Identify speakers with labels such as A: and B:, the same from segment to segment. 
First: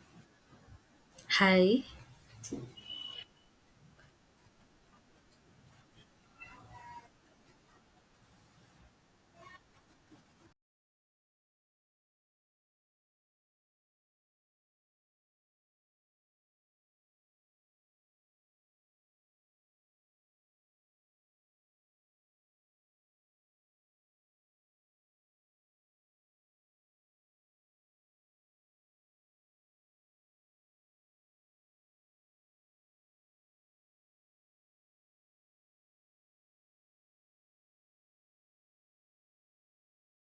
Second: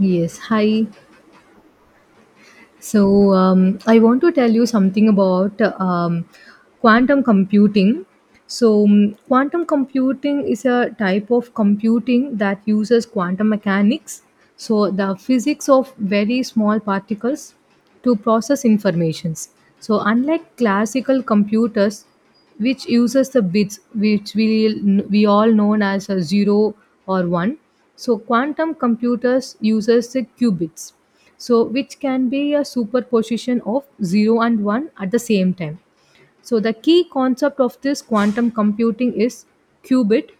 A: Yes, hi.
B: Hi.
A: So I want to tell you something about quantum computing. So, quantum computing is a type of computing that uses quantum mechanics, so the physics of very small particles, to process informations. So, unlike classical computers, which uses the bits which we all known as a zero or one, so quantum computers uses the qubits so which can be a superposition of 0 and 1 at the same time so the key concept of this quantum computing is qubit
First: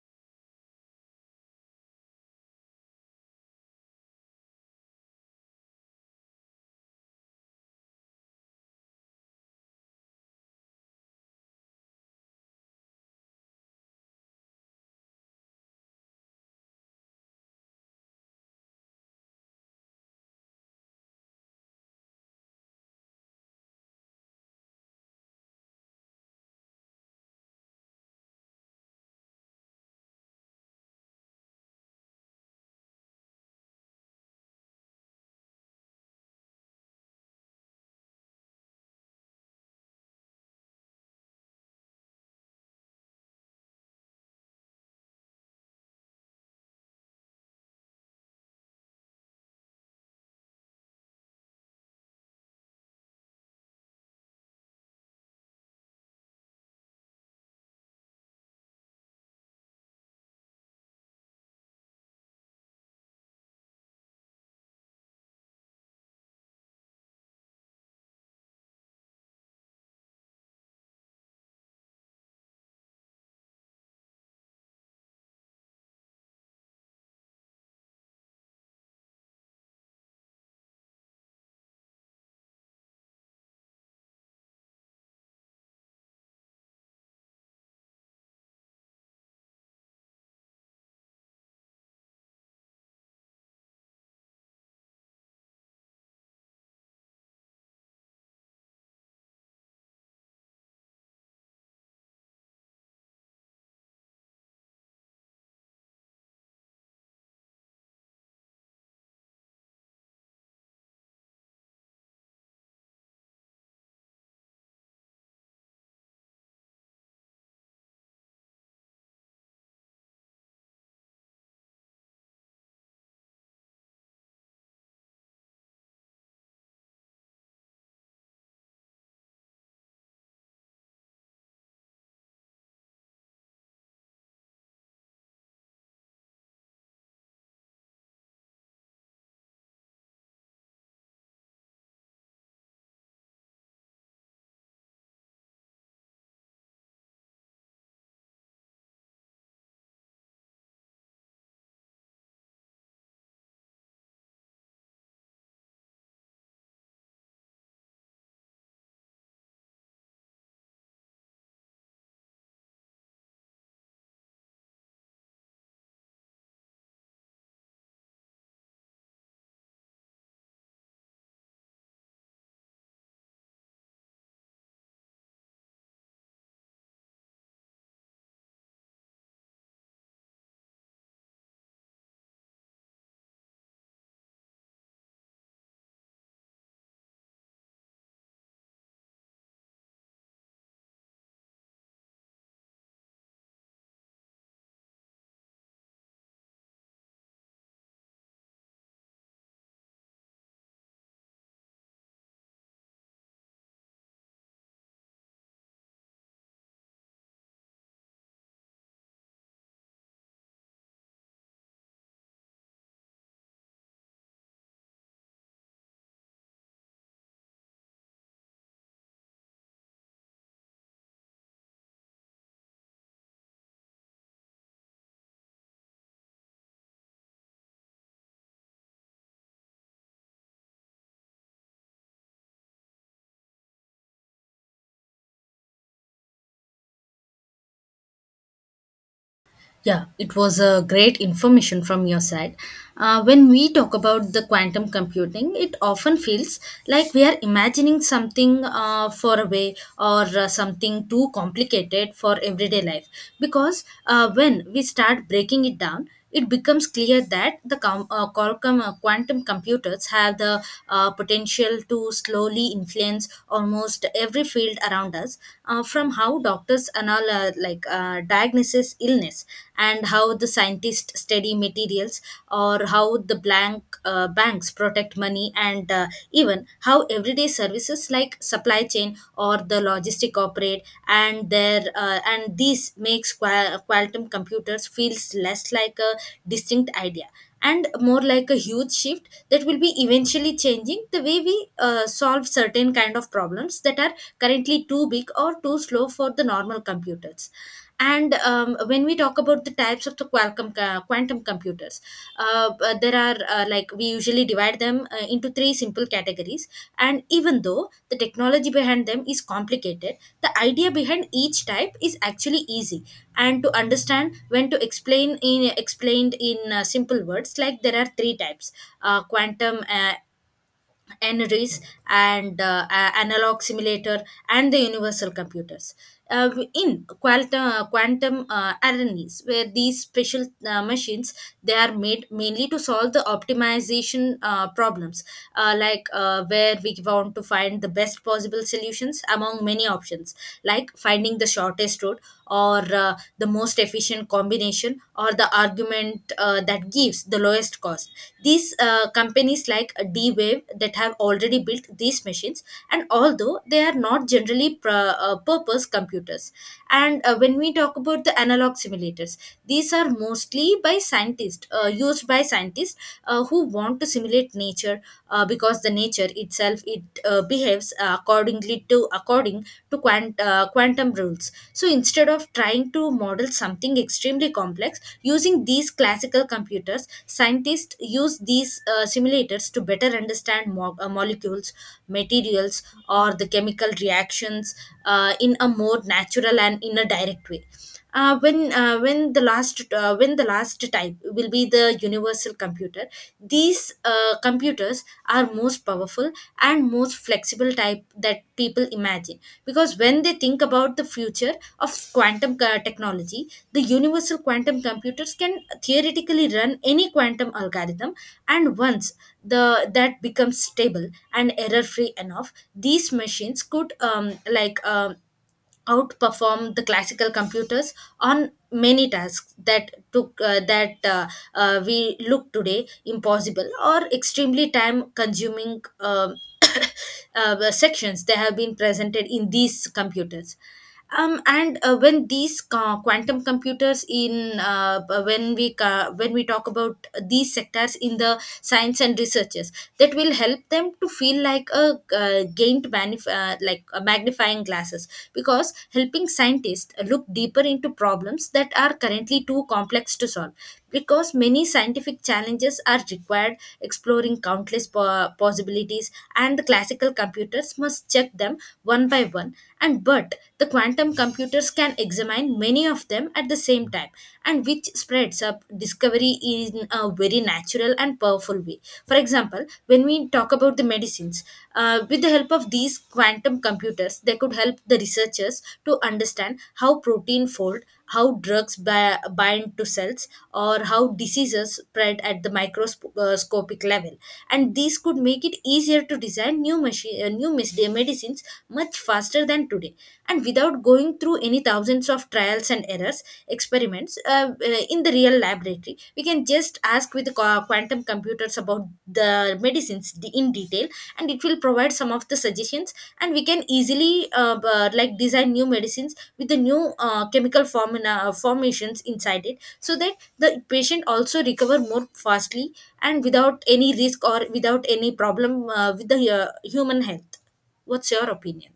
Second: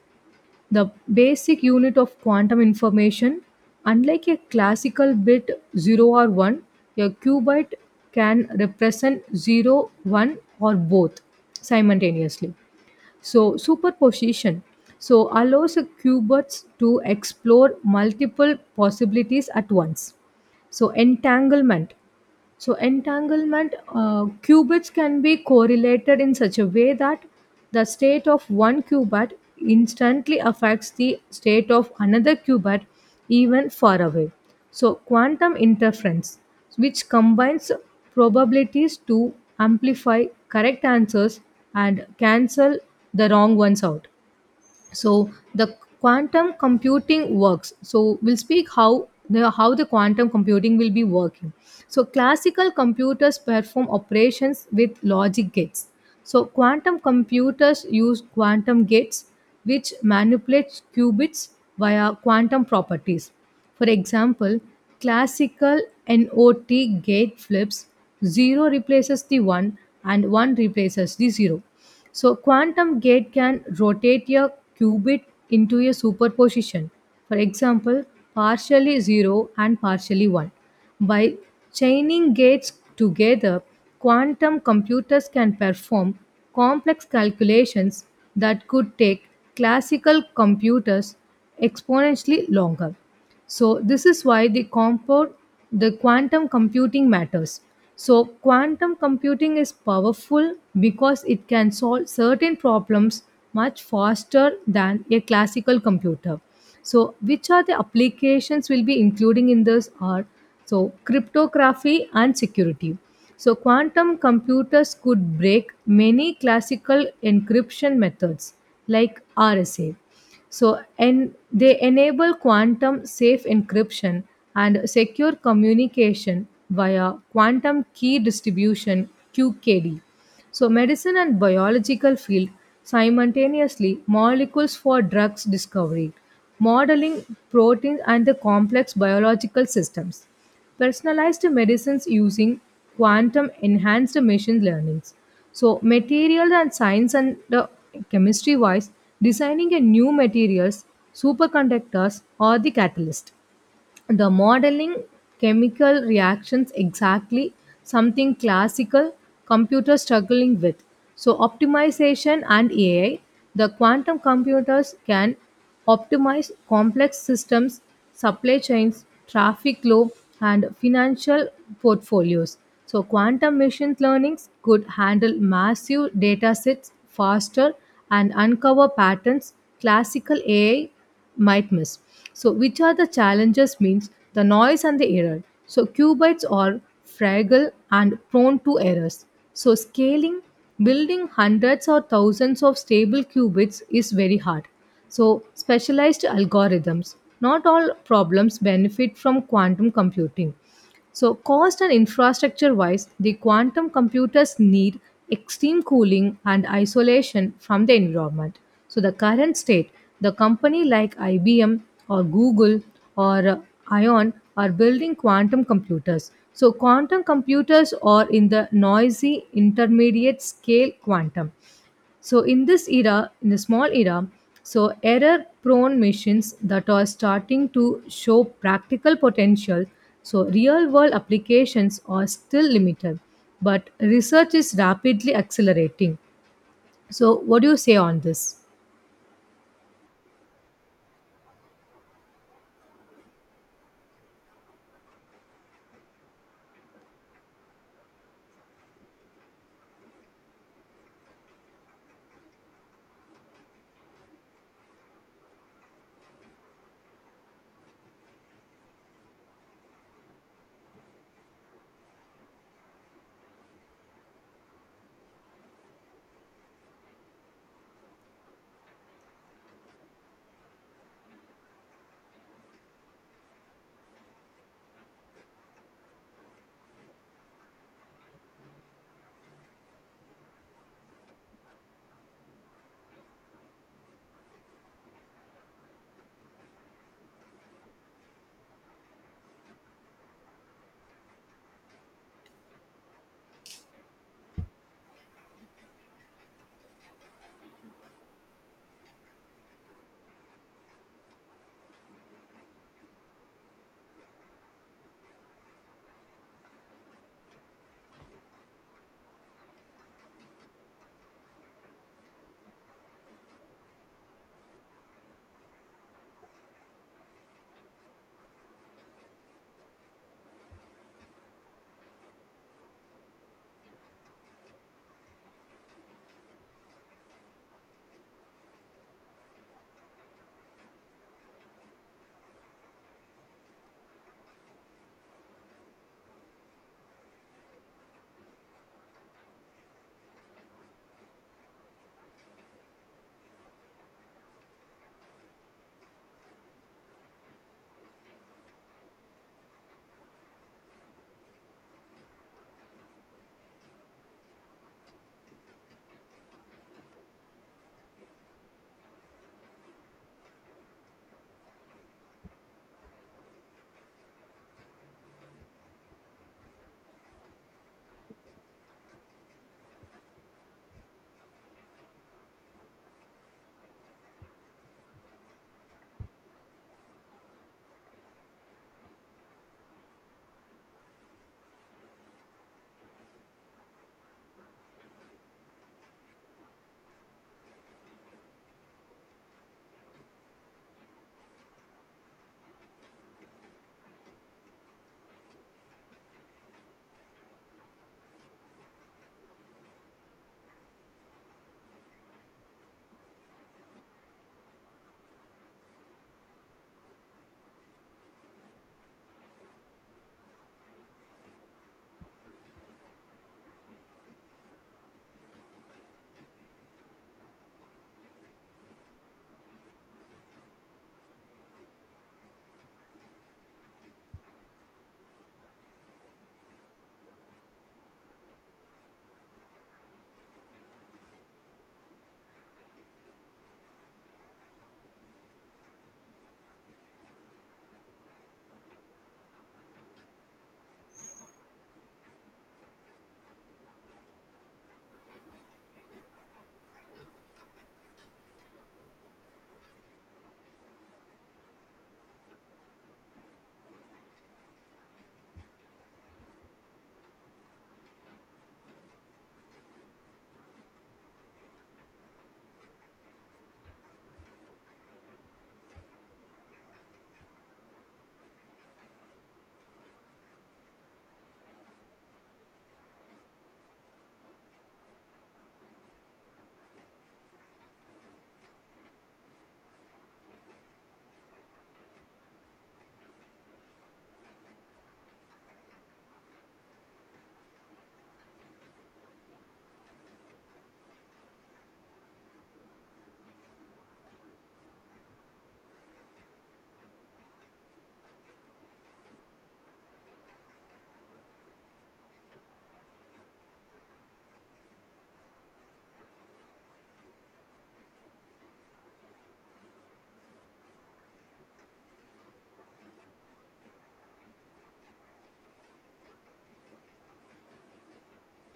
A: the basic unit of quantum information unlike a classical bit 0 or 1 a qubit can represent zero, one, or both simultaneously so superposition so allows a qubits to explore multiple possibilities at once so entanglement so, entanglement qubits can be correlated in such a way that the state of one qubit instantly affects the state of another qubit even far away. So, quantum interference, which combines probabilities to amplify correct answers and cancel the wrong ones out so the quantum computing works so we'll speak how the quantum computing will be working so classical computers perform operations with logic gates so quantum computers use quantum gates which manipulates qubits via quantum properties for example classical not gate flips 0 replaces the 1 and 1 replaces the 0 so quantum gate can rotate a qubit into a superposition. For example, partially 0 and partially 1. By chaining gates together, quantum computers can perform complex calculations that could take classical computers exponentially longer. So this is why the compound the quantum computing matters. So quantum computing is powerful because it can solve certain problems much faster than a classical computer. So which are the applications we'll be including in this are so cryptography and security. So quantum computers could break many classical encryption methods like RSA. So, and they enable quantum safe encryption and secure communication via quantum key distribution QKD. So, medicine and biological field simultaneously molecules for drugs discovery, modeling proteins and the complex biological systems personalized medicines using quantum enhanced machine learnings. So material and science and the chemistry wise, designing a new materials, superconductors or the catalyst the modeling chemical reactions exactly something classical computer struggling with so optimization and AI the quantum computers can optimize complex systems supply chains traffic flow and financial portfolios so quantum machine learnings could handle massive data sets faster and uncover patterns classical AI might miss. So, which are the challenges means the noise and the error. So, qubits are fragile and prone to errors. So, scaling, building hundreds or thousands of stable qubits is very hard. So, specialized algorithms. Not all problems benefit from quantum computing. So, cost and infrastructure wise, the quantum computers need extreme cooling and isolation from the environment. So, the current state, the company like IBM or Google or ION are building quantum computers. So, quantum computers are in the noisy intermediate scale quantum. So in this era, in the small era, so error-prone machines that are starting to show practical potential. So real-world applications are still limited, but research is rapidly accelerating. So what do you say on this?
B: Yeah, it was a great information from your side. When we talk about the quantum computing, it often feels like we are imagining something far away or something too complicated for everyday life. Because when we start breaking it down, it becomes clear that the com- qualcomm quantum computers have the potential to slowly influence almost every field around us, from how doctors diagnosis illness, and how the scientists study materials, or how the blank banks protect money, and even how everyday services like supply chain or the logistic operate and their and this makes quantum computers feels less like a distinct idea and more like a huge shift that will be eventually changing the way we solve certain kind of problems that are currently too big or too slow for the normal computers. And When we talk about the types of the qualcomm quantum computers, there are, like we usually divide them into three simple categories, and even though the technology behind them is complicated, the idea behind each type is actually easy and to understand when to explain in explained in simple words. Like there are three types: quantum, NRIs, and analog simulator, and the universal computers. In quantum, quantum RNAs, where these special machines, they are made mainly to solve the optimization problems, where we want to find the best possible solutions among many options, like finding the shortest route or the most efficient combination or the argument that gives the lowest cost. These companies like D Wave that have already built these machines, and although they are not generally purpose computers. And when we talk about the analog simulators, these are mostly by scientists, used by scientists who want to simulate nature because the nature itself, it behaves accordingly to do according to quantum rules. So instead of trying to model something extremely complex using these classical computers, scientists use these simulators to better understand molecules, materials, or the chemical reactions in a more natural and in a direct way. When the last type will be the universal computer, these computers are most powerful and most flexible type that people imagine, because when they think about the future of technology, the universal quantum computers can theoretically run any quantum algorithm. And once the that becomes stable and error free enough, these machines could outperform the classical computers on many tasks that took that we look today impossible or extremely time consuming, sections that have been presented in these computers. And When these quantum computers in b- when we ca- when we talk about these sectors in the science and researches, that will help them to feel like a magnifying glasses, because helping scientists look deeper into problems that are currently too complex to solve, because many scientific challenges are required exploring countless possibilities, and the classical computers must check them one by one, and but the quantum computers can examine many of them at the same time, and which spreads up discovery in a very natural and powerful way. For example, when we talk about the medicines, with the help of these quantum computers, they could help the researchers to understand how protein fold, how drugs bind to cells, or how diseases spread at the microscopic level. And these could make it easier to design new medicines much faster than today. And without going through any thousands of trials and errors, experiments in the real laboratory, we can just ask with quantum computers about the medicines in detail, and it will provide some of the suggestions, and we can easily design new medicines with the new chemical formula formations inside it, so that the patient also recover more fastly and without any risk or without any problem with the human health. What's your opinion?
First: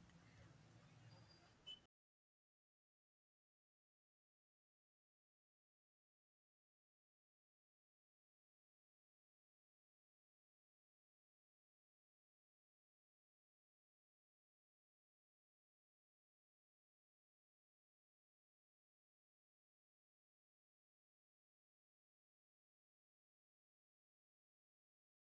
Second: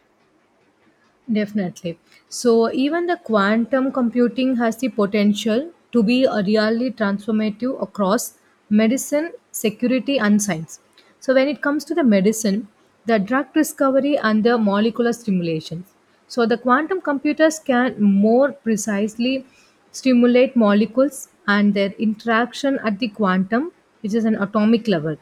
A: Definitely. So, even the quantum computing has the potential to be a really transformative across medicine, security, and science. So, when it comes to the medicine, the drug discovery and the molecular stimulations. So, the quantum computers can more precisely stimulate molecules and their interaction at the quantum, which is an atomic level.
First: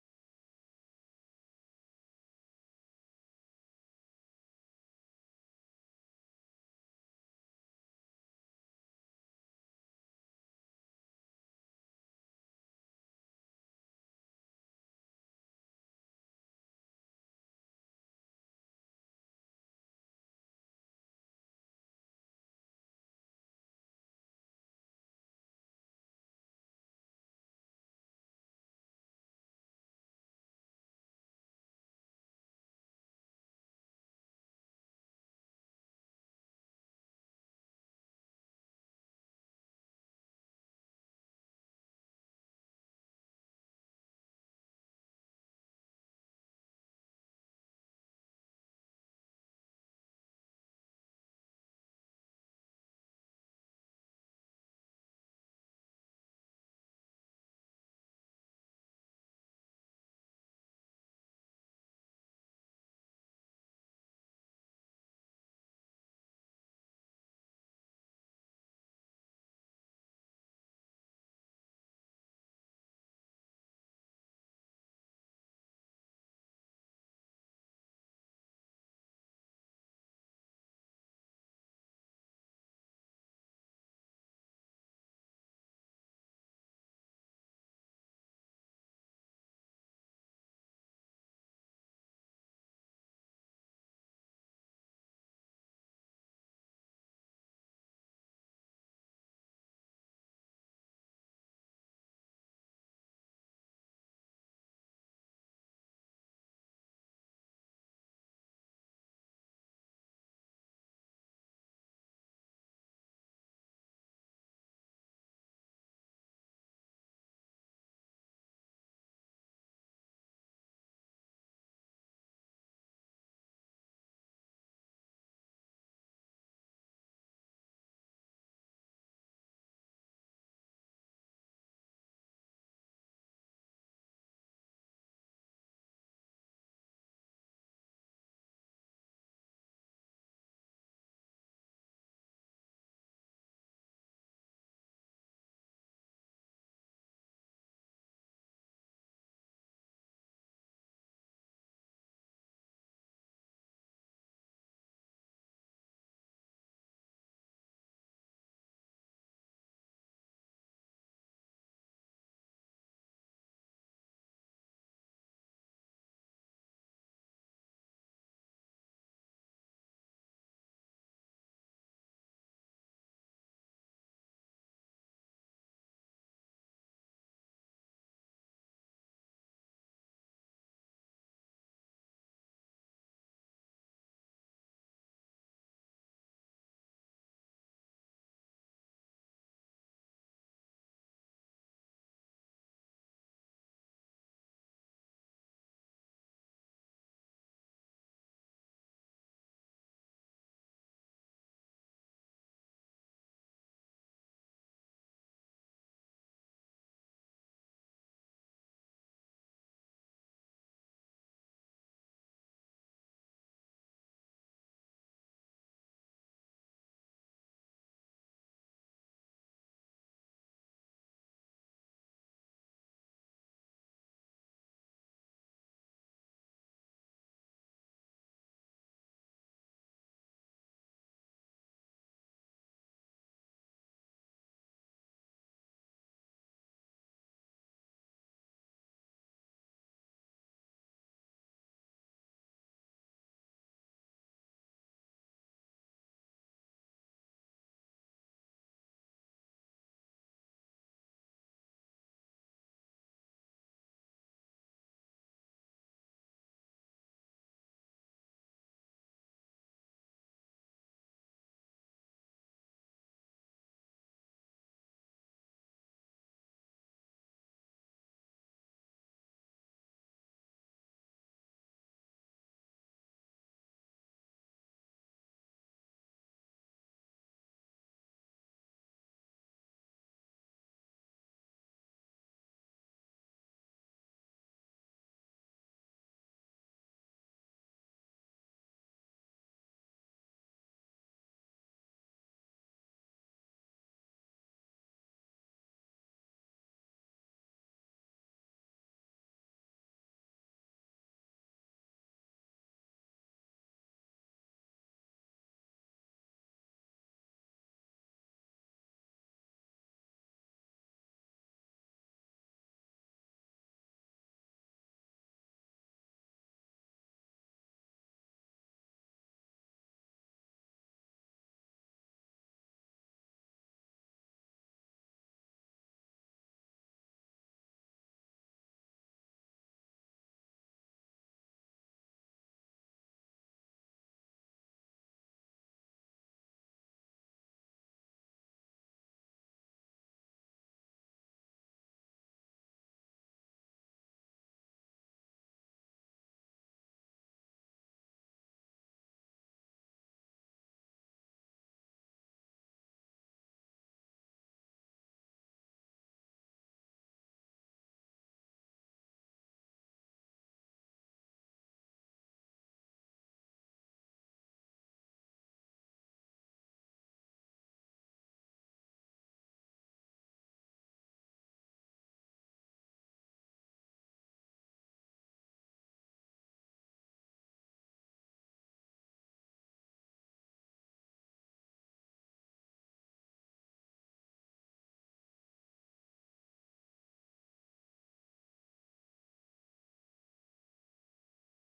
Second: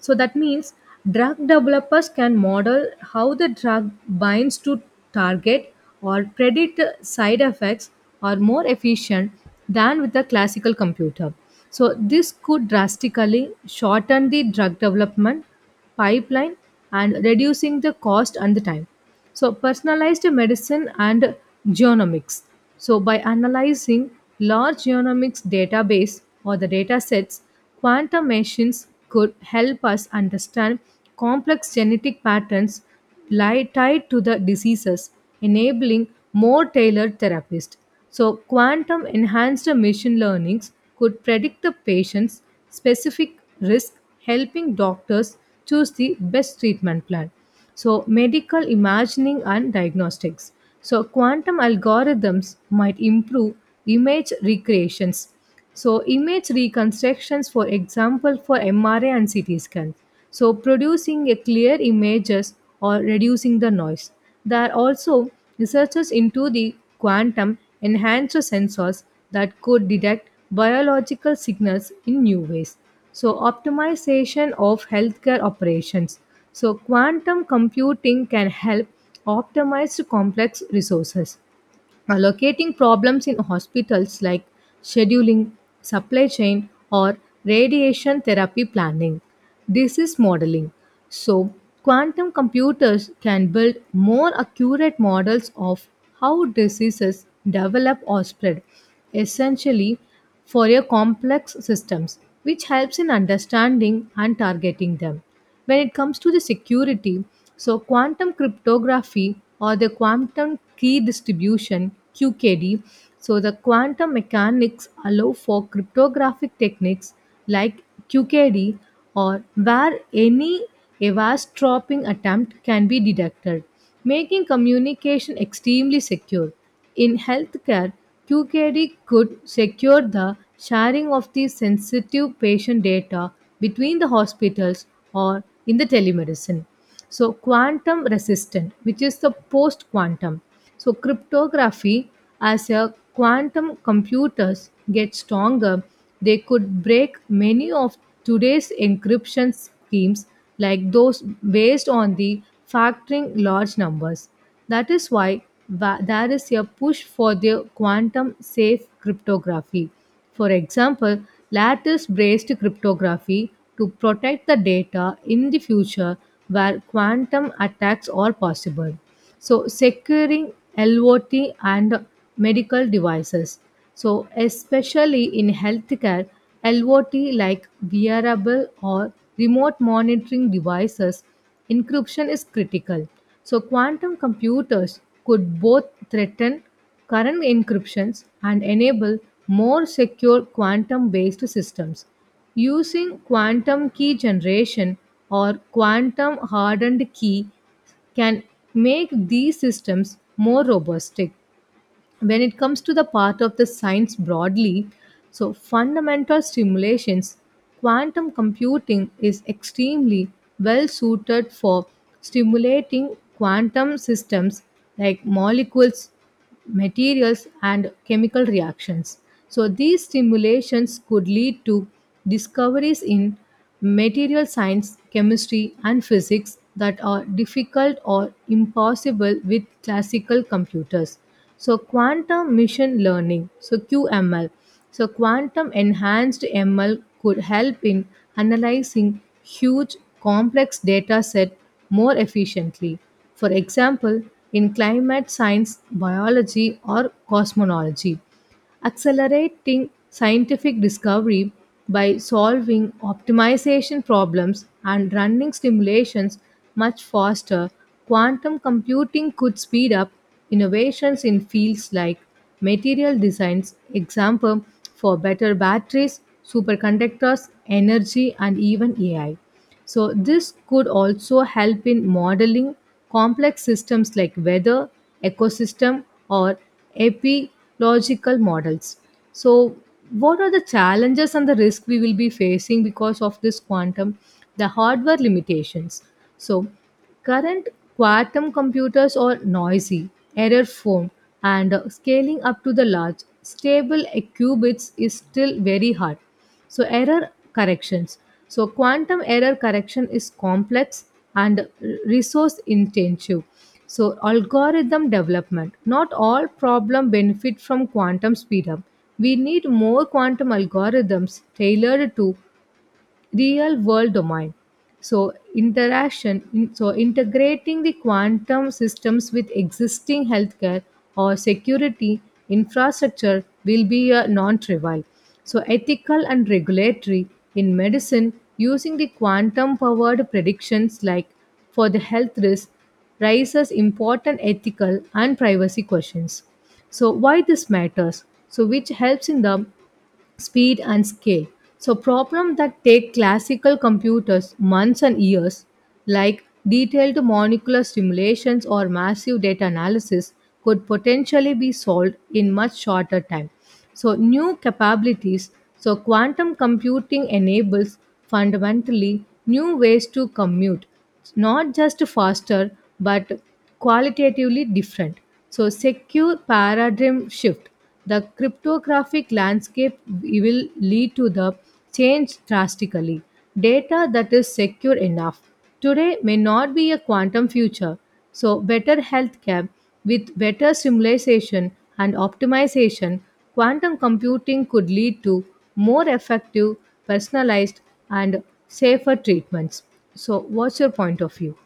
A: So that means drug developers can model how the drug binds to target or predict side effects are more efficient than with the classical computer. So this could drastically shorten the drug development pipeline and reducing the cost and the time. So, personalized medicine and genomics. So, by analyzing large genomics database or the data sets, quantum machines could help us understand complex genetic patterns tied to the diseases, enabling more tailored therapies. So, quantum enhanced machine learnings could predict the patient's specific risk, helping doctors choose the best treatment plan. So, medical imagining and diagnostics. So, quantum algorithms might improve image recreations. So, image reconstructions, for example, for MRI and CT scan. So, producing a clear images or reducing the noise. There are also researchers into the quantum enhancer sensors that could detect biological signals in new ways. So, optimization of healthcare operations. So, quantum computing can help optimize complex resources. Allocating problems in hospitals like scheduling, supply chain, or radiation therapy planning. Disease modeling. So, quantum computers can build more accurate models of how diseases develop or spread, essentially for your complex systems, which helps in understanding and targeting them when it comes to the security so quantum cryptography or the quantum key distribution QKD so the quantum mechanics allow for cryptographic techniques like QKD or where any eavesdropping attempt can be detected making communication extremely secure. In healthcare, QKD could secure the sharing of the sensitive patient data between the hospitals or in the telemedicine. So, quantum resistant, which is the post quantum. So cryptography as a quantum computers get stronger, they could break many of today's encryption schemes like those based on the factoring large numbers. That is why there is a push for the quantum safe cryptography for example, lattice based cryptography to protect the data in the future where quantum attacks are possible. So, securing LOT and medical devices. So, especially in healthcare, LOT like wearable or remote monitoring devices, encryption is critical. So, quantum computers could both threaten current encryptions and enable more secure quantum based systems. Using quantum key generation or quantum hardened key can make these systems more robust when it comes to the part of the science broadly so fundamental simulations quantum computing is extremely well suited for stimulating quantum systems like molecules materials and chemical reactions so these stimulations could lead to discoveries in material science chemistry and physics that are difficult or impossible with classical computers so quantum machine learning so QML so quantum enhanced ML could help in analyzing huge complex data set more efficiently for example in climate science biology or cosmology accelerating scientific discovery by solving optimization problems and running simulations much faster, quantum computing could speed up innovations in fields like material designs, example for better batteries, superconductors, energy, and even AI. So, this could also help in modeling complex systems like weather, ecosystem, or epidemiological models. So, what are the challenges and the risk we will be facing because of this quantum? The hardware limitations. So, current quantum computers are noisy, error prone, and scaling up to the large, stable qubits is still very hard. So, error corrections. So, quantum error correction is complex and resource intensive. So, algorithm development. Not all problem benefit from quantum speedup. We need more quantum algorithms tailored to real world domain so so integrating the quantum systems with existing healthcare or security infrastructure will be a non-trivial so ethical and regulatory in medicine using the quantum powered predictions like for the health risk raises important ethical and privacy questions so why this matters so which helps in the speed and scale. So problems that take classical computers months and years, like detailed molecular simulations or massive data analysis, could potentially be solved in much shorter time. So new capabilities, so quantum computing enables fundamentally new ways to commute, not just faster but qualitatively different. So secure paradigm shift. The cryptographic landscape will lead to the change drastically. Data that is secure enough today may not be a quantum future. So, better healthcare with better simulation and optimization, quantum computing could lead to more effective, personalized, and safer treatments. So, what's your point of view?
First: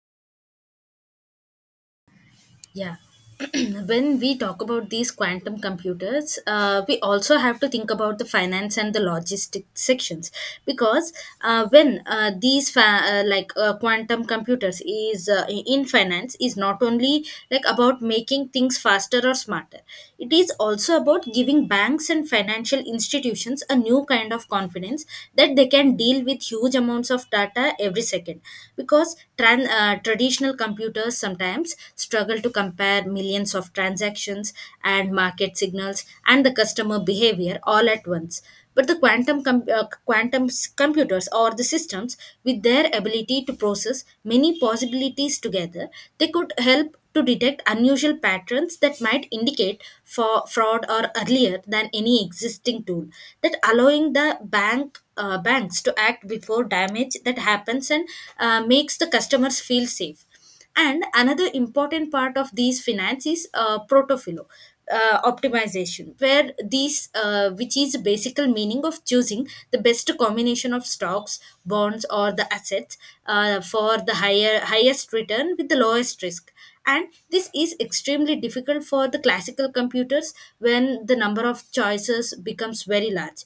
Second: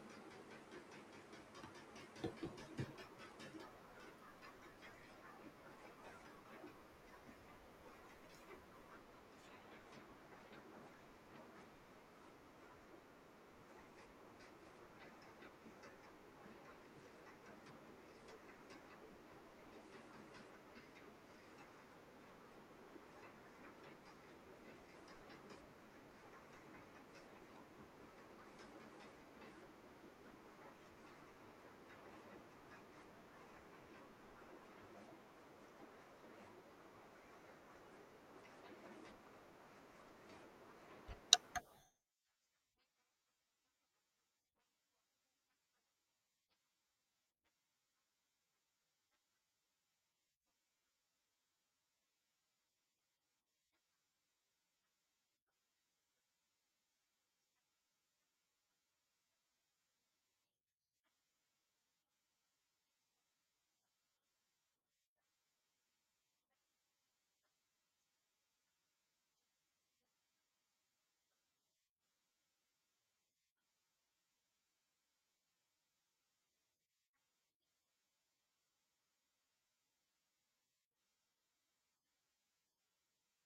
B: Yeah. When we talk about these quantum computers, we also have to think about the finance and the logistic sections, because when these quantum computers is in finance is not only like about making things faster or smarter. It is also about giving banks and financial institutions a new kind of confidence that they can deal with huge amounts of data every second, because traditional computers sometimes struggle to compare millions of transactions and market signals and the customer behavior all at once. But the quantum computers or the systems, with their ability to process many possibilities together, they could help to detect unusual patterns that might indicate for fraud or earlier than any existing tool, that allowing the banks to act before damage that happens, and makes the customers feel safe. And another important part of these finance is protofilo optimization, where these which is the basic meaning of choosing the best combination of stocks, bonds, or the assets for the higher highest return with the lowest risk. And this is extremely difficult for the classical computers when the number of choices becomes very large,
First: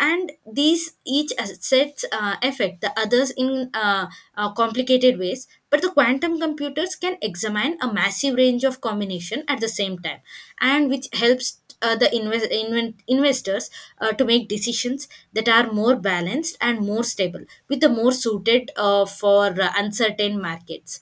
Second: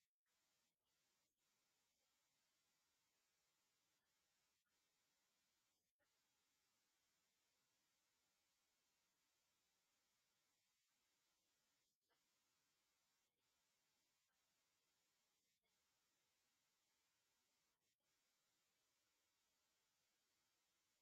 B: and these each assets affect the others in complicated ways, but the quantum computers can examine a massive range of combination at the same time, and which helps the investors to make decisions that are more balanced and more stable, with the more suited for uncertain markets.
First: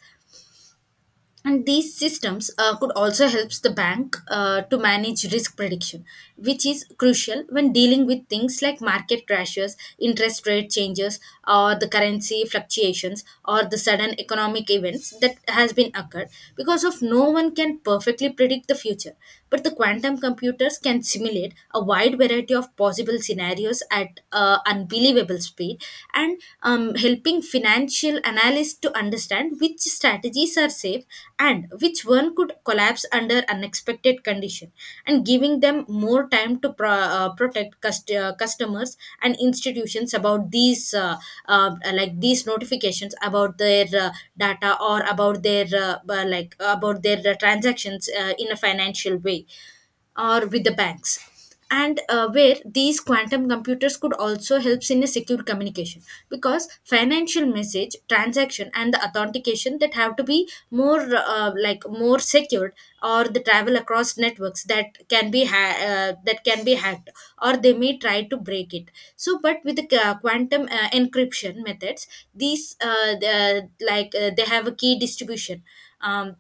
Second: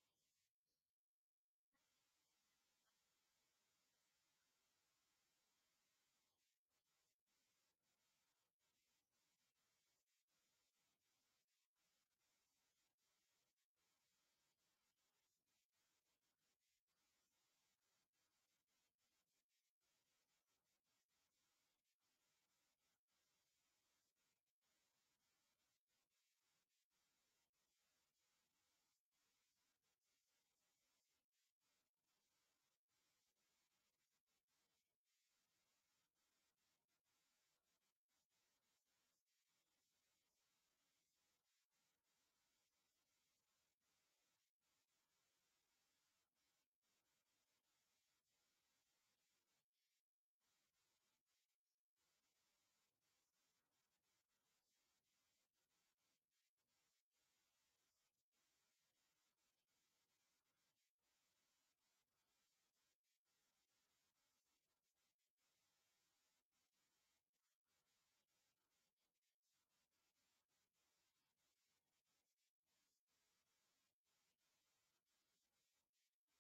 B: And these systems could also help the bank to manage risk prediction, which is crucial when dealing with things like market crashes, interest rate changes, or the currency fluctuations, or the sudden economic events that has been occurred. Because of no one can perfectly predict the future, but the quantum computers can simulate a wide variety of possible scenarios at unbelievable speed, and helping financial analysts to understand which strategies are safe and which one could collapse under unexpected condition, and giving them more time to protect customers and institutions about these uh, like these notifications about their data or about their transactions in a financial way or with the banks. And where these quantum computers could also helps in a secure communication, because financial message transaction and the authentication that have to be more more secured, or the travel across networks that can be that can be hacked, or they may try to break it. So but with the quantum encryption methods, these they have a key distribution, um,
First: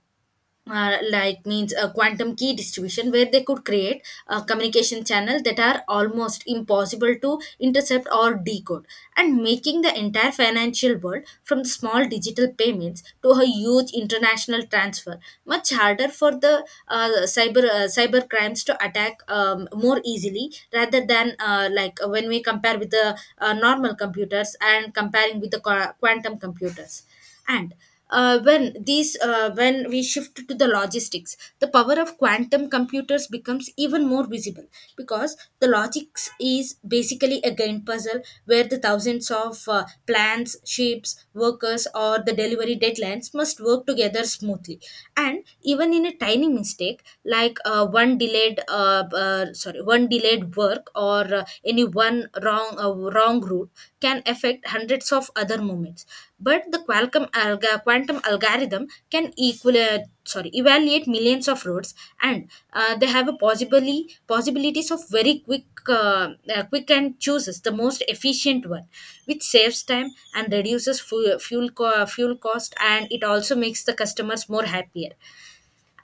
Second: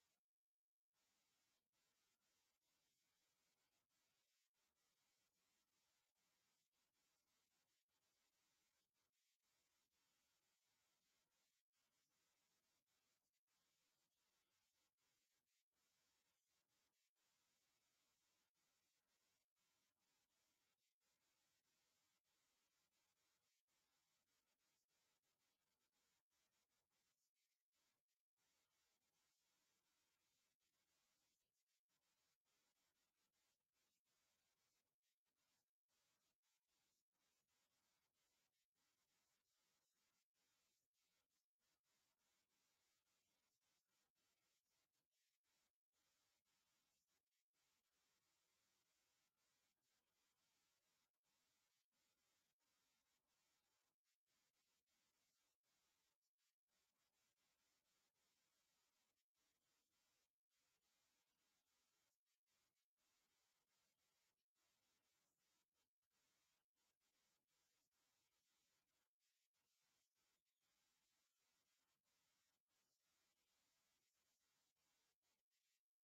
B: means a quantum key distribution, where they could create a communication channel that are almost impossible to intercept or decode, and making the entire financial world, from the small digital payments to a huge international transfer, much harder for the cyber crimes to attack, more easily rather than when we compare with the normal computers and comparing with the quantum computers. And when we shift to the logistics, the power of quantum computers becomes even more visible, because the logics is basically a game puzzle where the thousands of plans, ships, workers, or the delivery deadlines must work together smoothly, and even in a tiny mistake like one delayed work, or any one wrong wrong route can affect hundreds of other moments. But the quantum algorithm can evaluate millions of roads, and they have a possibly possibilities of very quick and chooses the most efficient one, which saves time and reduces fuel fuel cost, and it also makes the customers more happier.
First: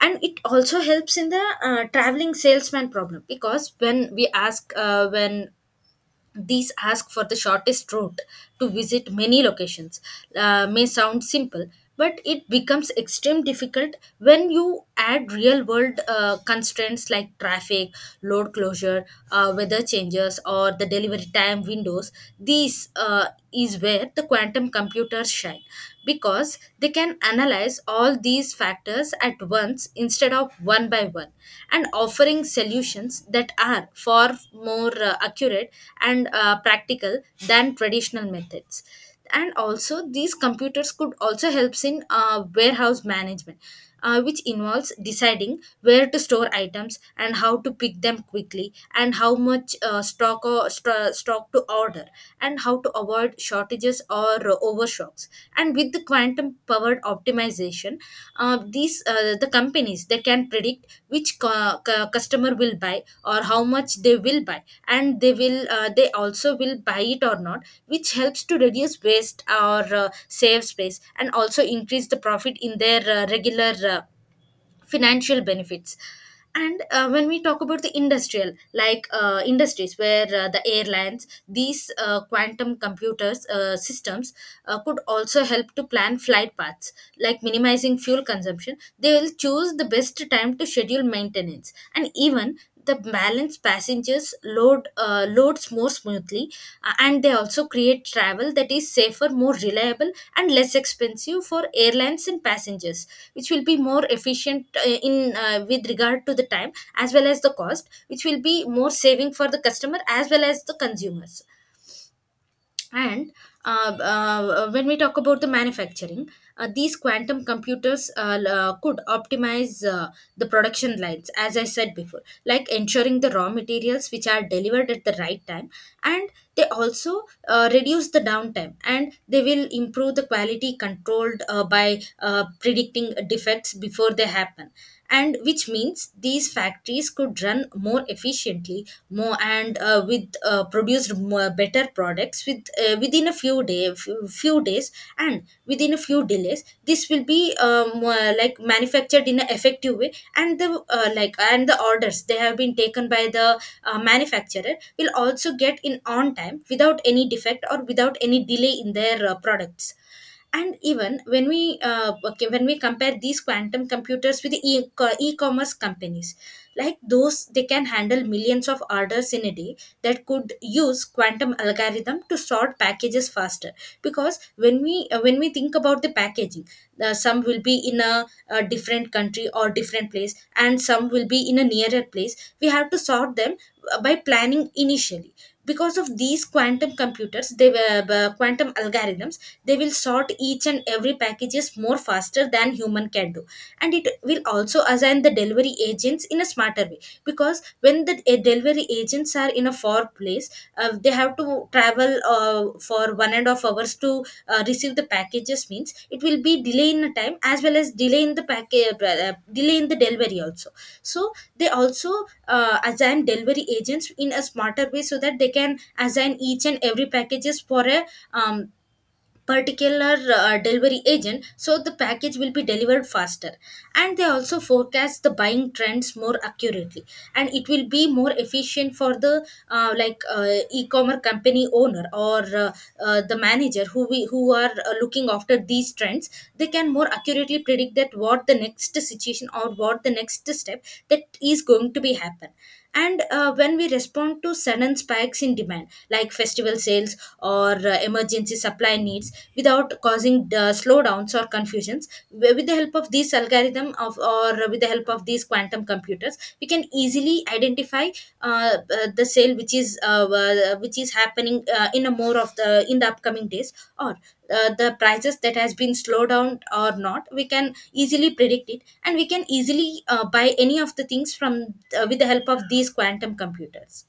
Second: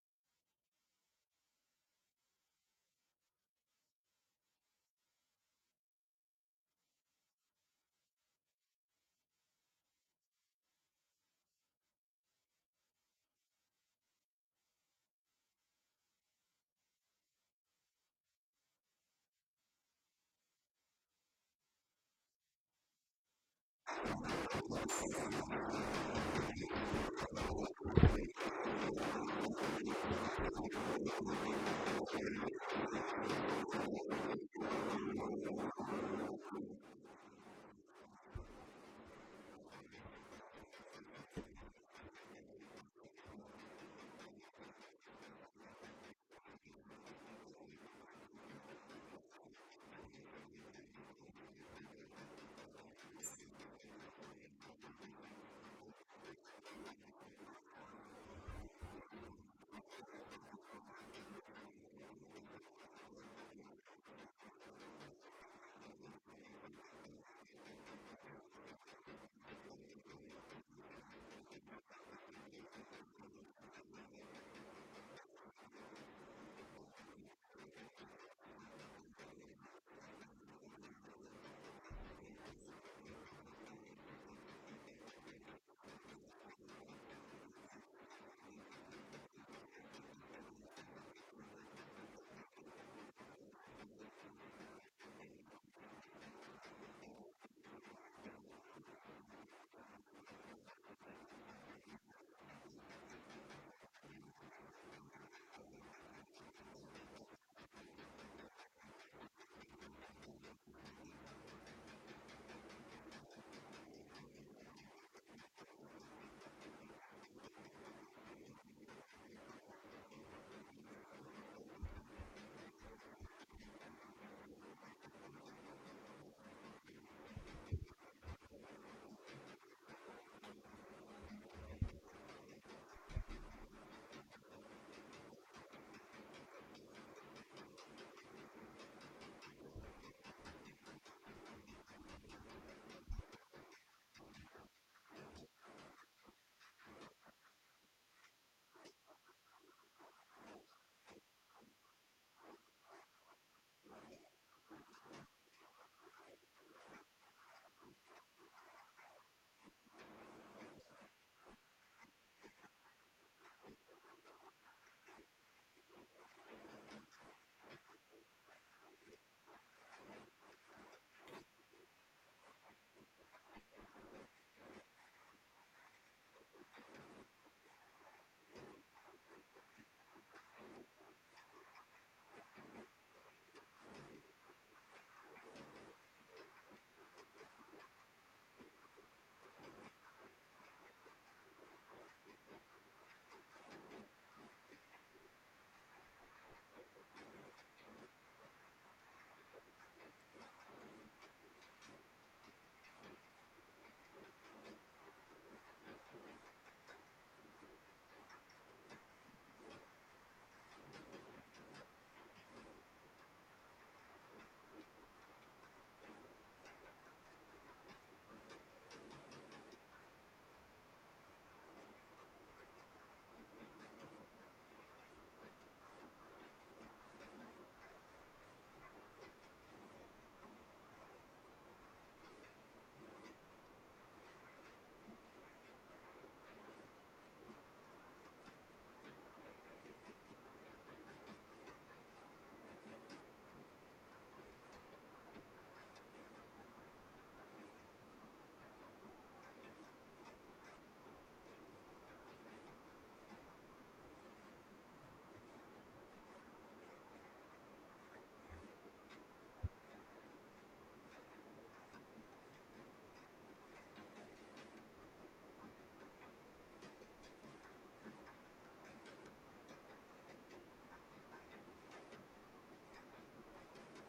B: And it also helps in the traveling salesman problem, because when these ask for the shortest route to visit many locations. May sound simple, but it becomes extreme difficult when you add real world constraints like traffic, load closure, weather changes, or the delivery time windows. These is where the quantum computers shine because they can analyze all these factors at once instead of one by one and offering solutions that are far more accurate and practical than traditional methods. And also these computers could also helps in warehouse management, which involves deciding where to store items and how to pick them quickly and how much stock to order and how to avoid shortages or overstocks. And with the quantum powered optimization, the companies they can predict which customer will buy or how much they will buy and they will they also will buy it or not, which helps to reduce waste or save space and also increase the profit in their regular financial benefits. And when we talk about the industrial, like industries where the airlines, these quantum computers systems could also help to plan flight paths, like minimizing fuel consumption. They will choose the best time to schedule maintenance and even the balance passengers load loads more smoothly. And they also create travel that is safer, more reliable and less expensive for airlines and passengers, which will be more efficient in with regard to the time as well as the cost, which will be more saving for the customer as well as the consumers. And when we talk about the manufacturing, these quantum computers could optimize the production lines, as I said before, like ensuring the raw materials which are delivered at the right time. And they also reduce the downtime and they will improve the quality controlled by predicting defects before they happen. And which means these factories could run more efficiently more and with produced more better products with within a few days and within a few delays. This will be like manufactured in an effective way, and the like and the orders they have been taken by the manufacturer will also get in on time without any defect or without any delay in their products. And even when we when we compare these quantum computers with the e-commerce companies, like those, they can handle millions of orders in a day, that could use quantum algorithm to sort packages faster. Because when we think about the packaging, some will be in a different country or different place and some will be in a nearer place. We have to sort them by planning initially, because of these quantum computers, they were quantum algorithms, they will sort each and every packages more faster than human can do. And it will also assign the delivery agents in a smarter way, because when the delivery agents are in a far place, they have to travel for 1.5 hours to receive the packages, means it will be delay in the time as well as delay in the package delay in the delivery also. So they also assign delivery agents in a smarter way so that they can assign each and every packages for a um, particular delivery agent, so the package will be delivered faster. And they also forecast the buying trends more accurately, and it will be more efficient for the e-commerce company owner or the manager who are looking after these trends. They can more accurately predict that what the next situation or what the next step that is going to be happen. And when we respond to sudden spikes in demand like festival sales or emergency supply needs without causing slowdowns or confusions. With the help of these algorithm of or with the help of these quantum computers, we can easily identify the sale which is happening in a more of the in the upcoming days, or the prices that has been slowed down or not, we can easily predict it and we can easily buy any of the things from with the help of these quantum computers.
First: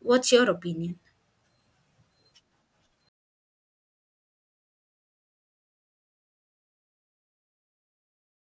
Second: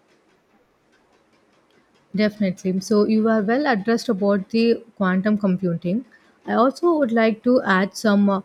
B: What's your opinion?
A: Definitely. So you are well addressed about the quantum computing. I also would like to add some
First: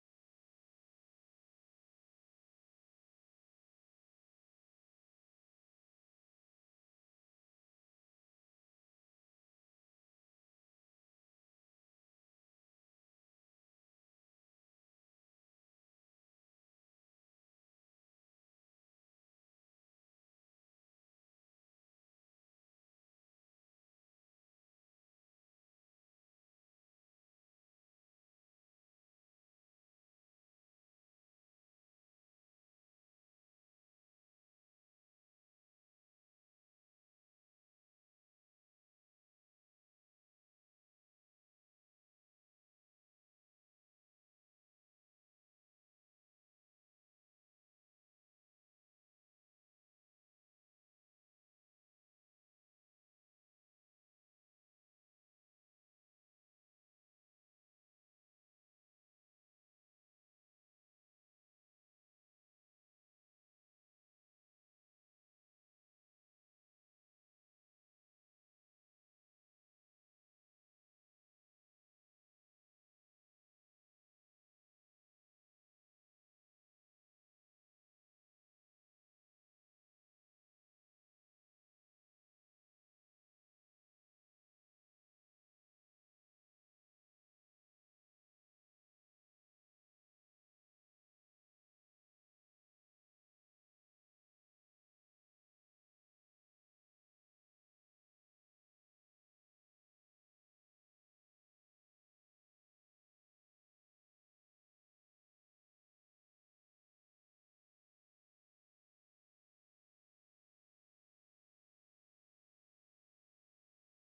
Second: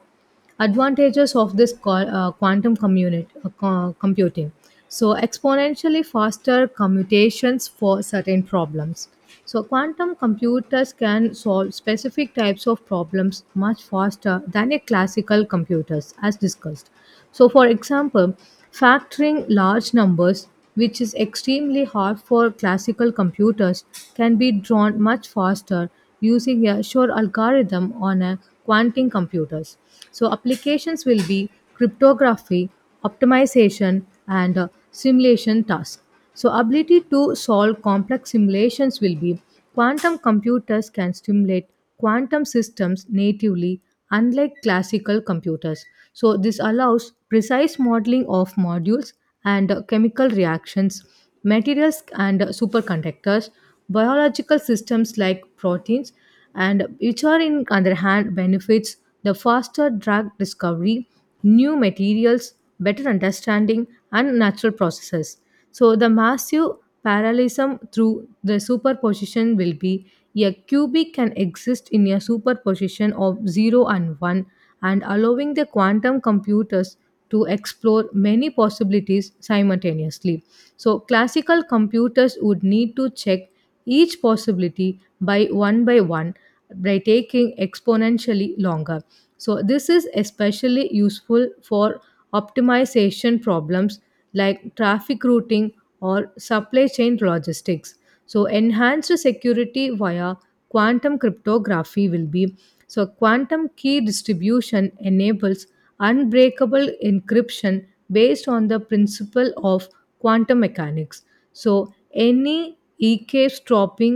A: advantages of this quantum computing. So exponentially faster commutations for certain problems. So quantum computers can solve specific types of problems much faster than a classical computers as discussed. So for example, factoring large numbers which is extremely hard for classical computers, can be drawn much faster using a sure algorithm on a quantum computers. So applications will be cryptography, optimization, and simulation tasks. So ability to solve complex simulations will be quantum computers can simulate quantum systems natively unlike classical computers. So this allows precise modeling of modules and chemical reactions, materials and superconductors, biological systems like proteins, and which are in other hand benefits the faster drug discovery, new materials, better understanding, and natural processes. So the massive parallelism through the superposition will be a cubic can exist in a superposition of 0 and 1 and allowing the quantum computers to explore many possibilities simultaneously. So, classical computers would need to check each possibility by one by one by taking exponentially longer. So, this is especially useful for optimization problems like traffic routing or supply chain logistics. So enhanced security via quantum cryptography will be so quantum key distribution enables unbreakable encryption based on the principle of quantum mechanics. So any eavesdropping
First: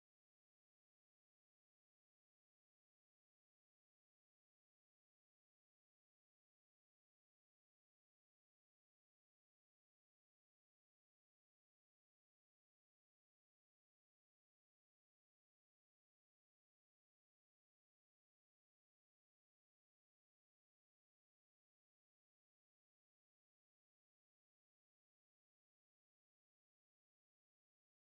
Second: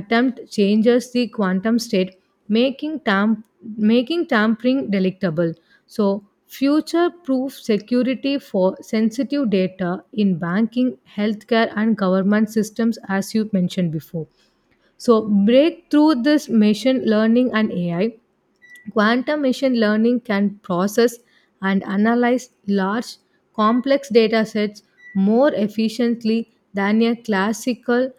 A: attempt changes the quantum state, making making tampering delectable. So future-proof security for sensitive data in banking, healthcare, and government systems, as you mentioned before. So, break through this machine learning and AI. Quantum machine learning can process and analyze large, complex data sets more efficiently than a classical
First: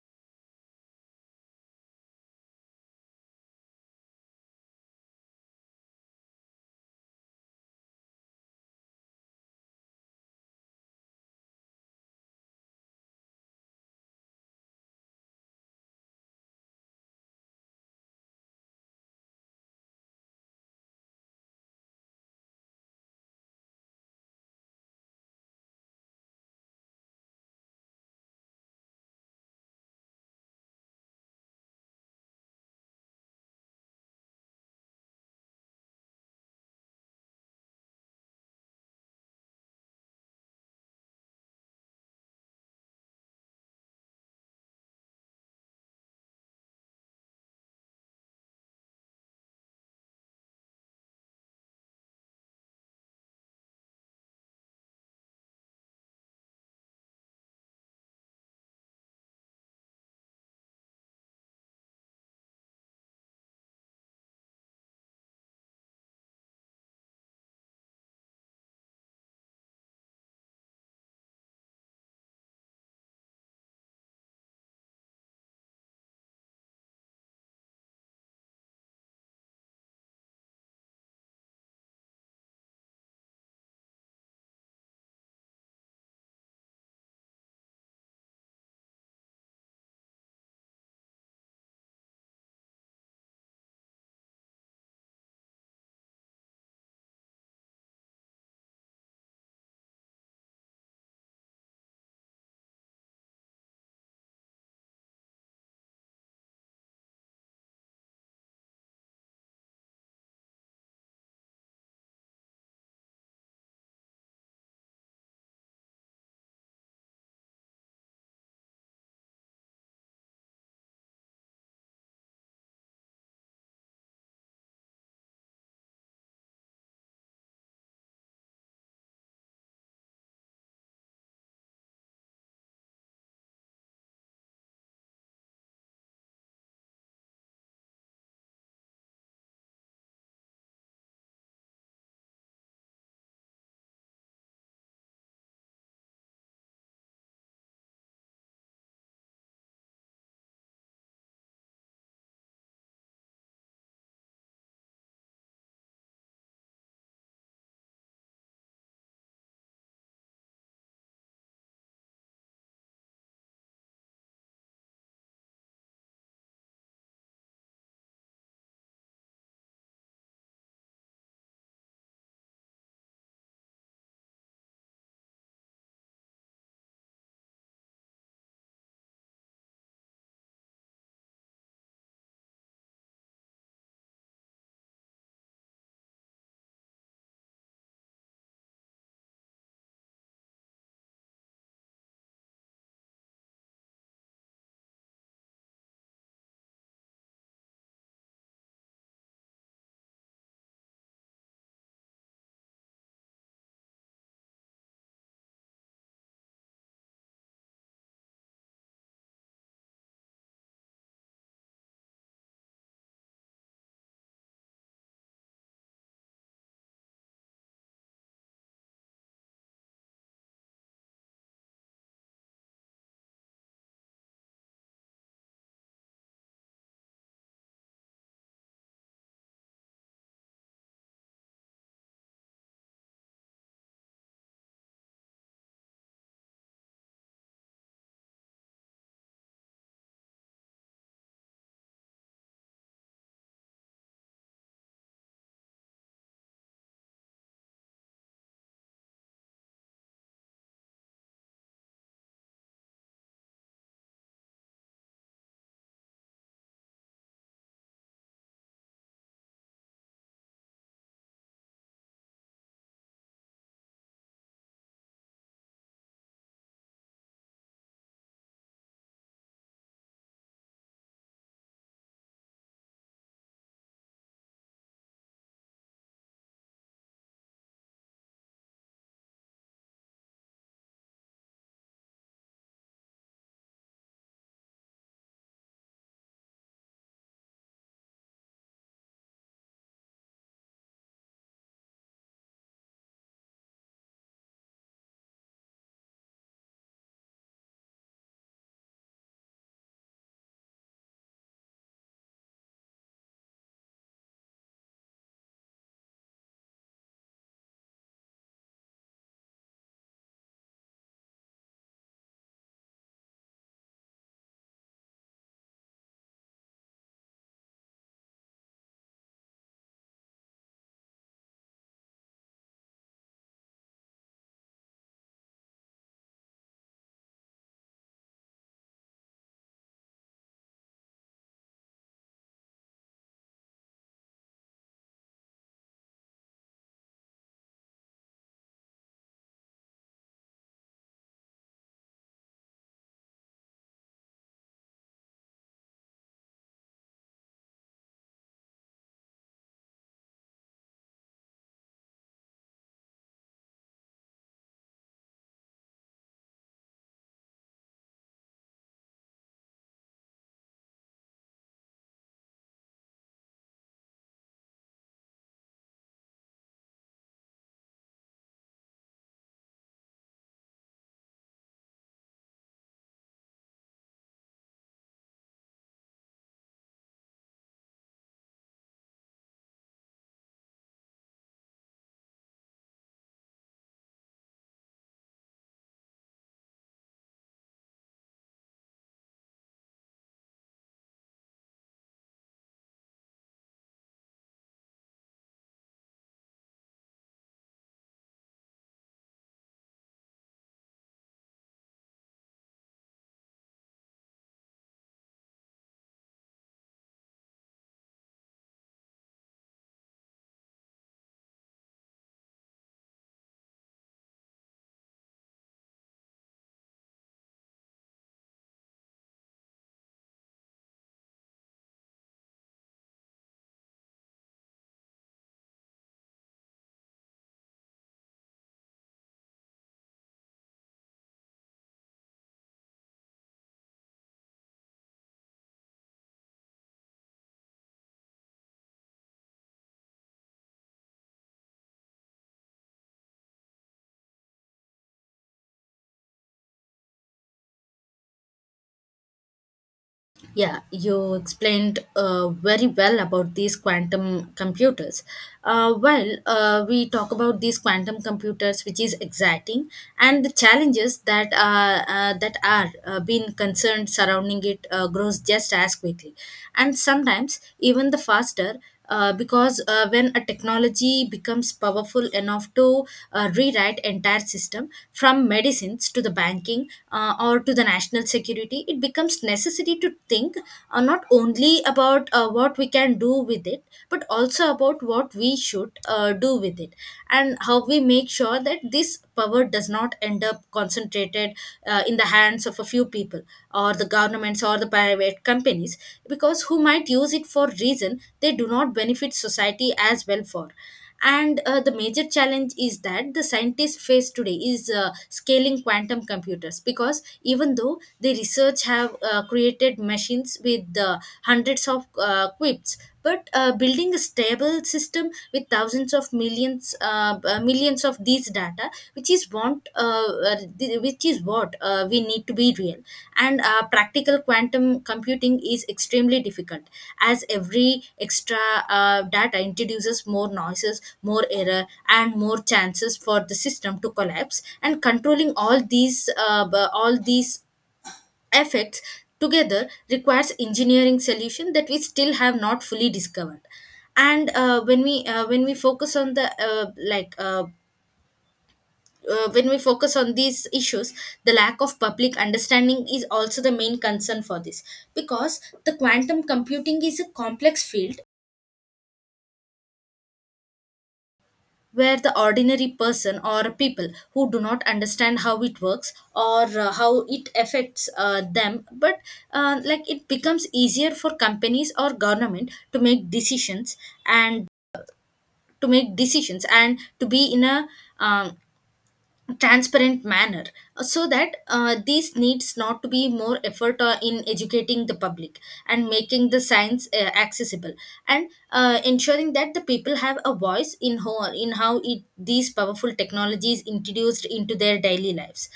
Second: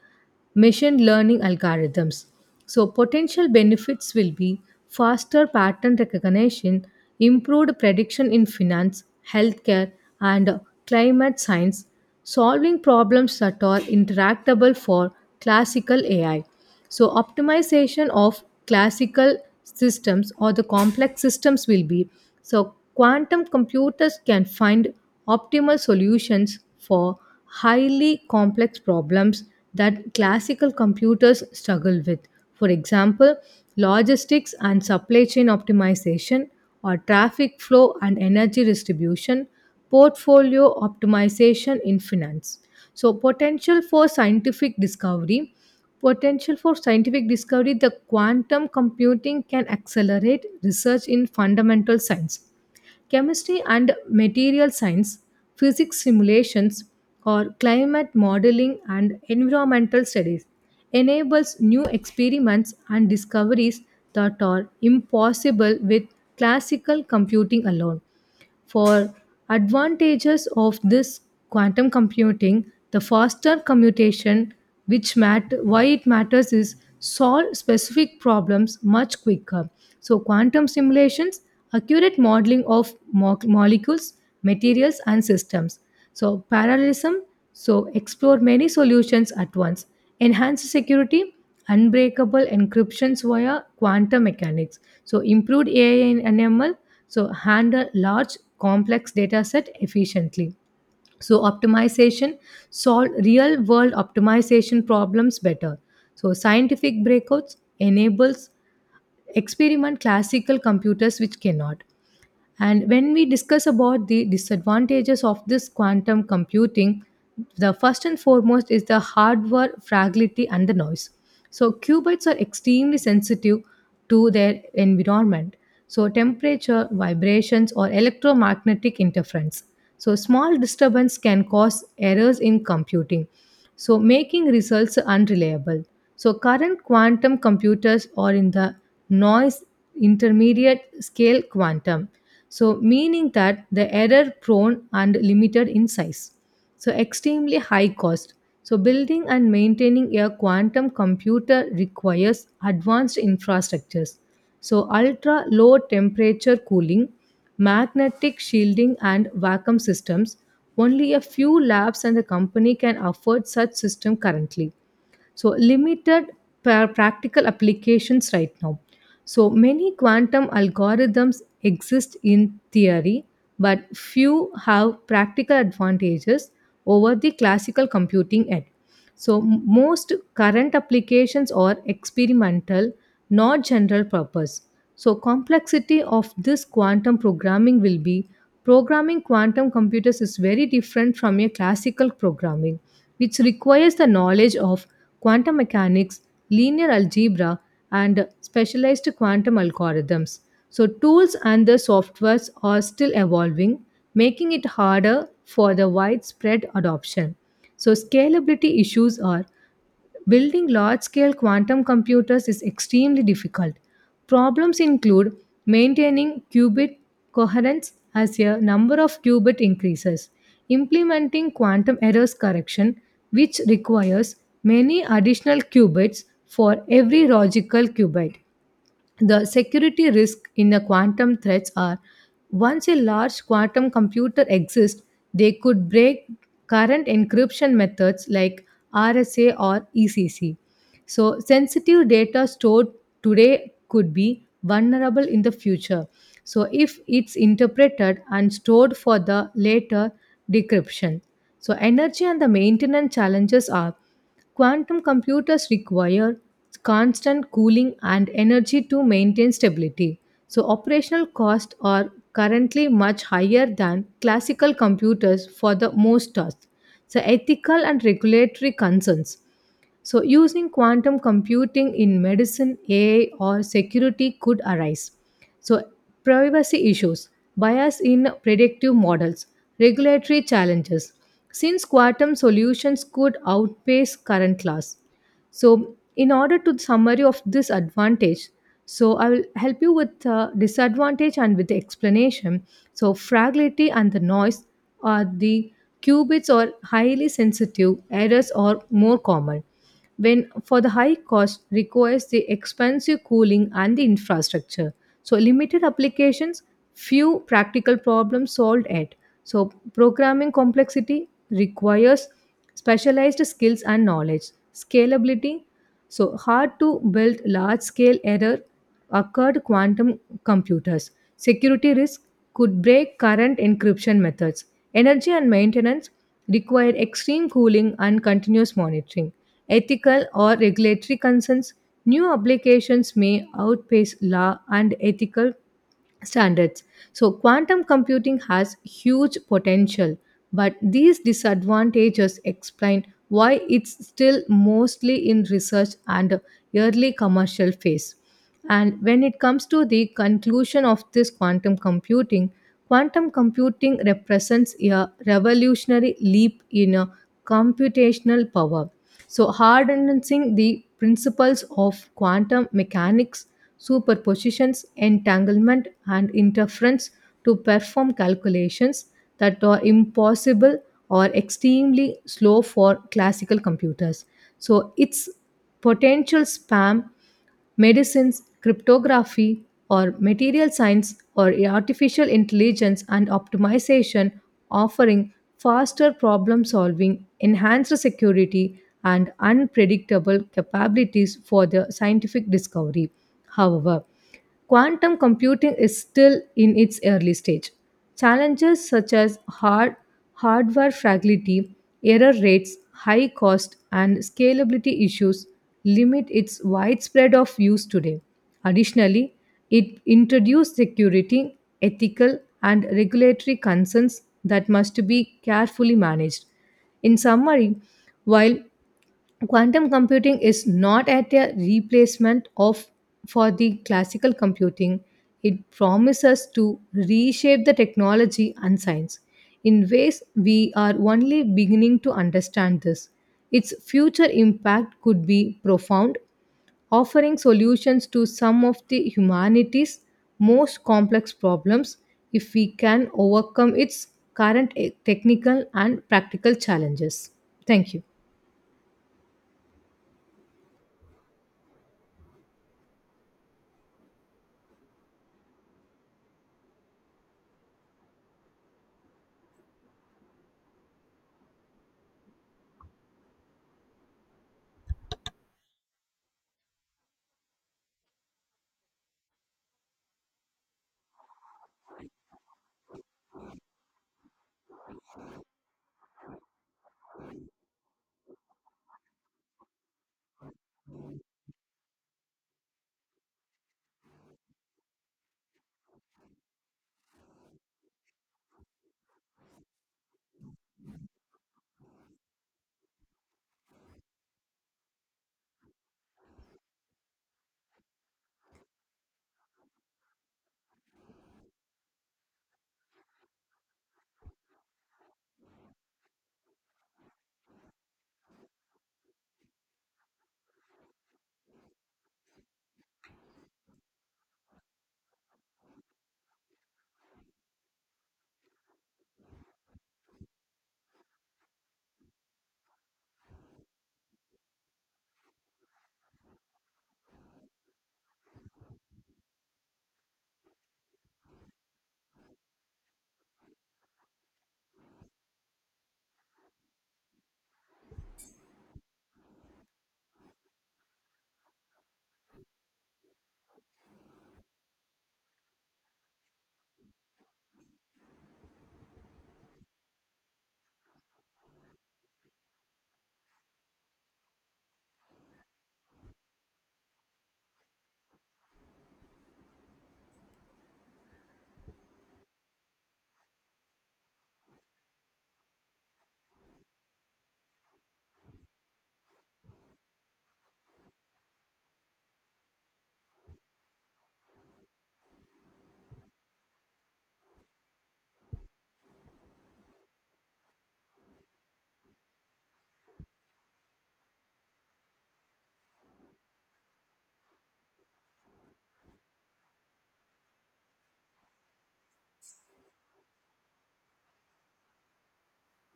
A: machine learning algorithms. So, potential benefits will be faster pattern recognition, improved prediction in finance, healthcare, and climate science, solving problems that are interactable for classical AI. So optimization of classical systems or the complex systems will be so quantum computers can find optimal solutions for highly complex problems that classical computers struggle with. For example, logistics and supply chain optimization or traffic flow and energy distribution portfolio optimization in finance. So, potential for scientific discovery. Potential for scientific discovery, the quantum computing can accelerate research in fundamental science, chemistry and material science, physics simulations, or climate modeling and environmental studies, enables new experiments and discoveries that are impossible with classical computing alone. For advantages of this quantum computing, the faster commutation which why it matters is solve specific problems much quicker. So quantum simulations, accurate modeling of molecules, materials and systems. So parallelism, so explore many solutions at once enhanced security unbreakable encryptions via quantum mechanics so improved ai and ml so handle large complex data set efficiently so optimization solve real world optimization problems better so scientific breakouts enables experiment classical computers which cannot. And when we discuss about the disadvantages of this quantum computing, the first and foremost is the hardware fragility and the noise. So qubits are extremely sensitive to their environment. So temperature, vibrations or electromagnetic interference. So small disturbance can cause errors in computing so making results unreliable. So current quantum computers are in the noise intermediate scale quantum, so meaning that the error prone and limited in size. So extremely high cost. So building and maintaining a quantum computer requires advanced infrastructures. So ultra low temperature cooling, magnetic shielding and vacuum systems only a few labs and the company can afford such system currently. So limited practical applications right now. So many quantum algorithms exist in theory, but few have practical advantages over the classical computing ed. So most current applications are experimental not general purpose. So, complexity of this quantum programming will be programming quantum computers is very different from your classical programming, which requires the knowledge of quantum mechanics, linear algebra, and specialized quantum algorithms. So, tools and the softwares are still evolving, making it harder for the widespread adoption. So, scalability issues are building large scale quantum computers is extremely difficult. Problems include maintaining qubit coherence as a number of qubit increases, implementing quantum errors correction, which requires many additional qubits for every logical qubit, the security risk in the quantum threats are once a large quantum computer exists, they could break current encryption methods like RSA or ECC. So, sensitive data stored today could be vulnerable in the future. So, if it's interpreted and stored for the later decryption. So, energy and the maintenance challenges are quantum computers require constant cooling and energy to maintain stability, so operational costs are currently much higher than classical computers for the most tasks. So ethical and regulatory concerns. So, using quantum computing in medicine, AI, or security could arise. So, privacy issues, bias in predictive models, regulatory challenges, since quantum solutions could outpace current class. So, in order to summary of this advantage, so I will help you with disadvantage and with the explanation. So, fragility and the noise are the qubits are highly sensitive, errors are more common when for the high cost requires the expensive cooling and the infrastructure. So limited applications, few practical problems solved at. So programming complexity requires specialized skills and knowledge. Scalability so, hard to build large scale error occurred quantum computers. Security risk could break current encryption methods. Energy and maintenance required extreme cooling and continuous monitoring. Ethical or regulatory concerns, new applications may outpace law and ethical standards. So, quantum computing has huge potential, but these disadvantages explain why it's still mostly in research and early commercial phase. And when it comes to the conclusion of this quantum computing represents a revolutionary leap in computational power. So, harnessing the principles of quantum mechanics superpositions, entanglement, and interference to perform calculations that are impossible or extremely slow for classical computers. So, its potential spam medicines, cryptography, or material science or artificial intelligence and optimization, offering faster problem solving, enhanced security, and unpredictable capabilities for the scientific discovery. However, quantum computing is still in its early stage. Challenges such as hardware fragility, error rates, high cost, and scalability issues limit its widespread of use today. Additionally, it introduced security, ethical, and regulatory concerns that must be carefully managed. In summary, while quantum computing is not at a replacement of for the classical computing, it promises to reshape the technology and science in ways we are only beginning to understand this its future impact could be profound offering solutions to some of the humanity's most complex problems if we can overcome its current technical and practical challenges. Thank you.
B: Yeah, you explained very well about these quantum computers. We talk about these quantum computers, which is exciting, and the challenges that that are being concerned surrounding it grows just as quickly, and sometimes even the faster, because when a technology becomes powerful enough to rewrite entire system from medicines to the banking or to the national security, it becomes necessary to think not only about what we can do with it, but also about what we should do with it, and how we make sure that this power does not end up concentrated in the hands of a few people or the governments or the private companies, because who might use it for reason they do not benefit society as well for. And the major challenge is that the scientists face today is scaling quantum computers, because even though the research have created machines with hundreds of quips, but building a stable system with thousands of millions millions of these data which is want which is what we need to be real and practical quantum computing is extremely difficult, as every extra data introduces more noises, more error and more chances for the system to collapse. And controlling all these all these effects together requires engineering solution that we still have not fully discovered. And when we focus on the when we focus on these issues, the lack of public understanding is also the main concern for this, because the quantum computing is a complex field where the ordinary person or people who do not understand how it works or how it affects them, but like it becomes easier for companies or government to make decisions and to make decisions and to be in a um, transparent manner. So that these needs not to be more effort in educating the public and making the science accessible, and ensuring that the people have a voice in how it, these powerful technologies introduced into their daily lives.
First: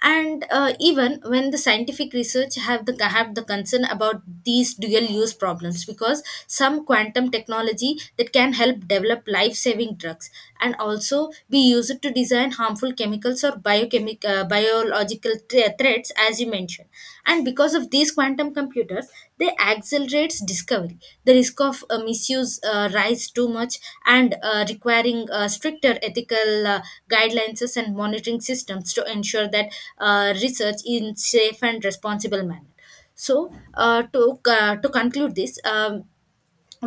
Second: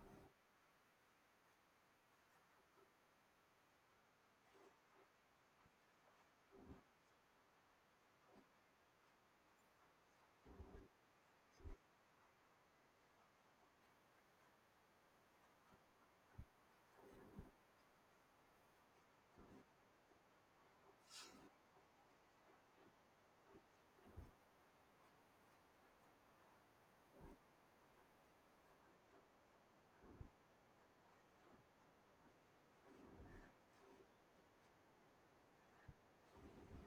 B: And even when the scientific research have the concern about these dual use problems, because some quantum technology that can help develop life saving drugs and also be used to design harmful chemicals or biochemic biological threats as you mentioned. And because of these quantum computers, they accelerates discovery, the risk of misuse rise too much, and requiring stricter ethical guidelines and monitoring systems to ensure that research in safe and responsible manner. So to conclude this,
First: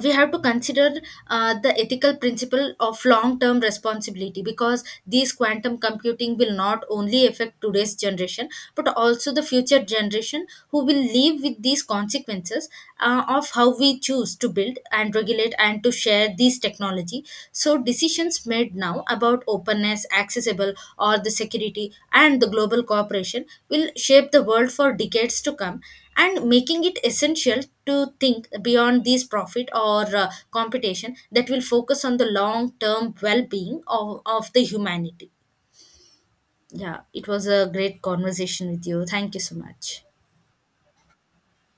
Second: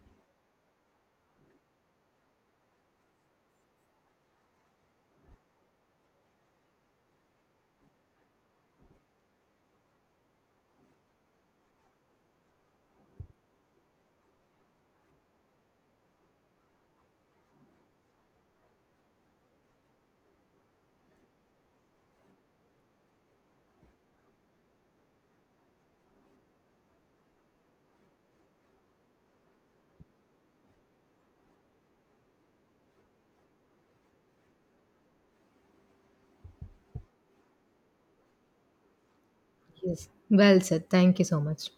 B: we have to consider the ethical principle of long term responsibility, because these quantum computing will not only affect today's generation but also the future generation who will live with these consequences of how we choose to build and regulate and to share these technology. So decisions made now about openness, accessible or the security and the global cooperation will shape the world for decades to come, and making it essential to think beyond these profit or competition that will focus on the long term well being of the humanity. Yeah, it was a great conversation with you. Thank you so much.
A: Yes. Well said. Thank you so much.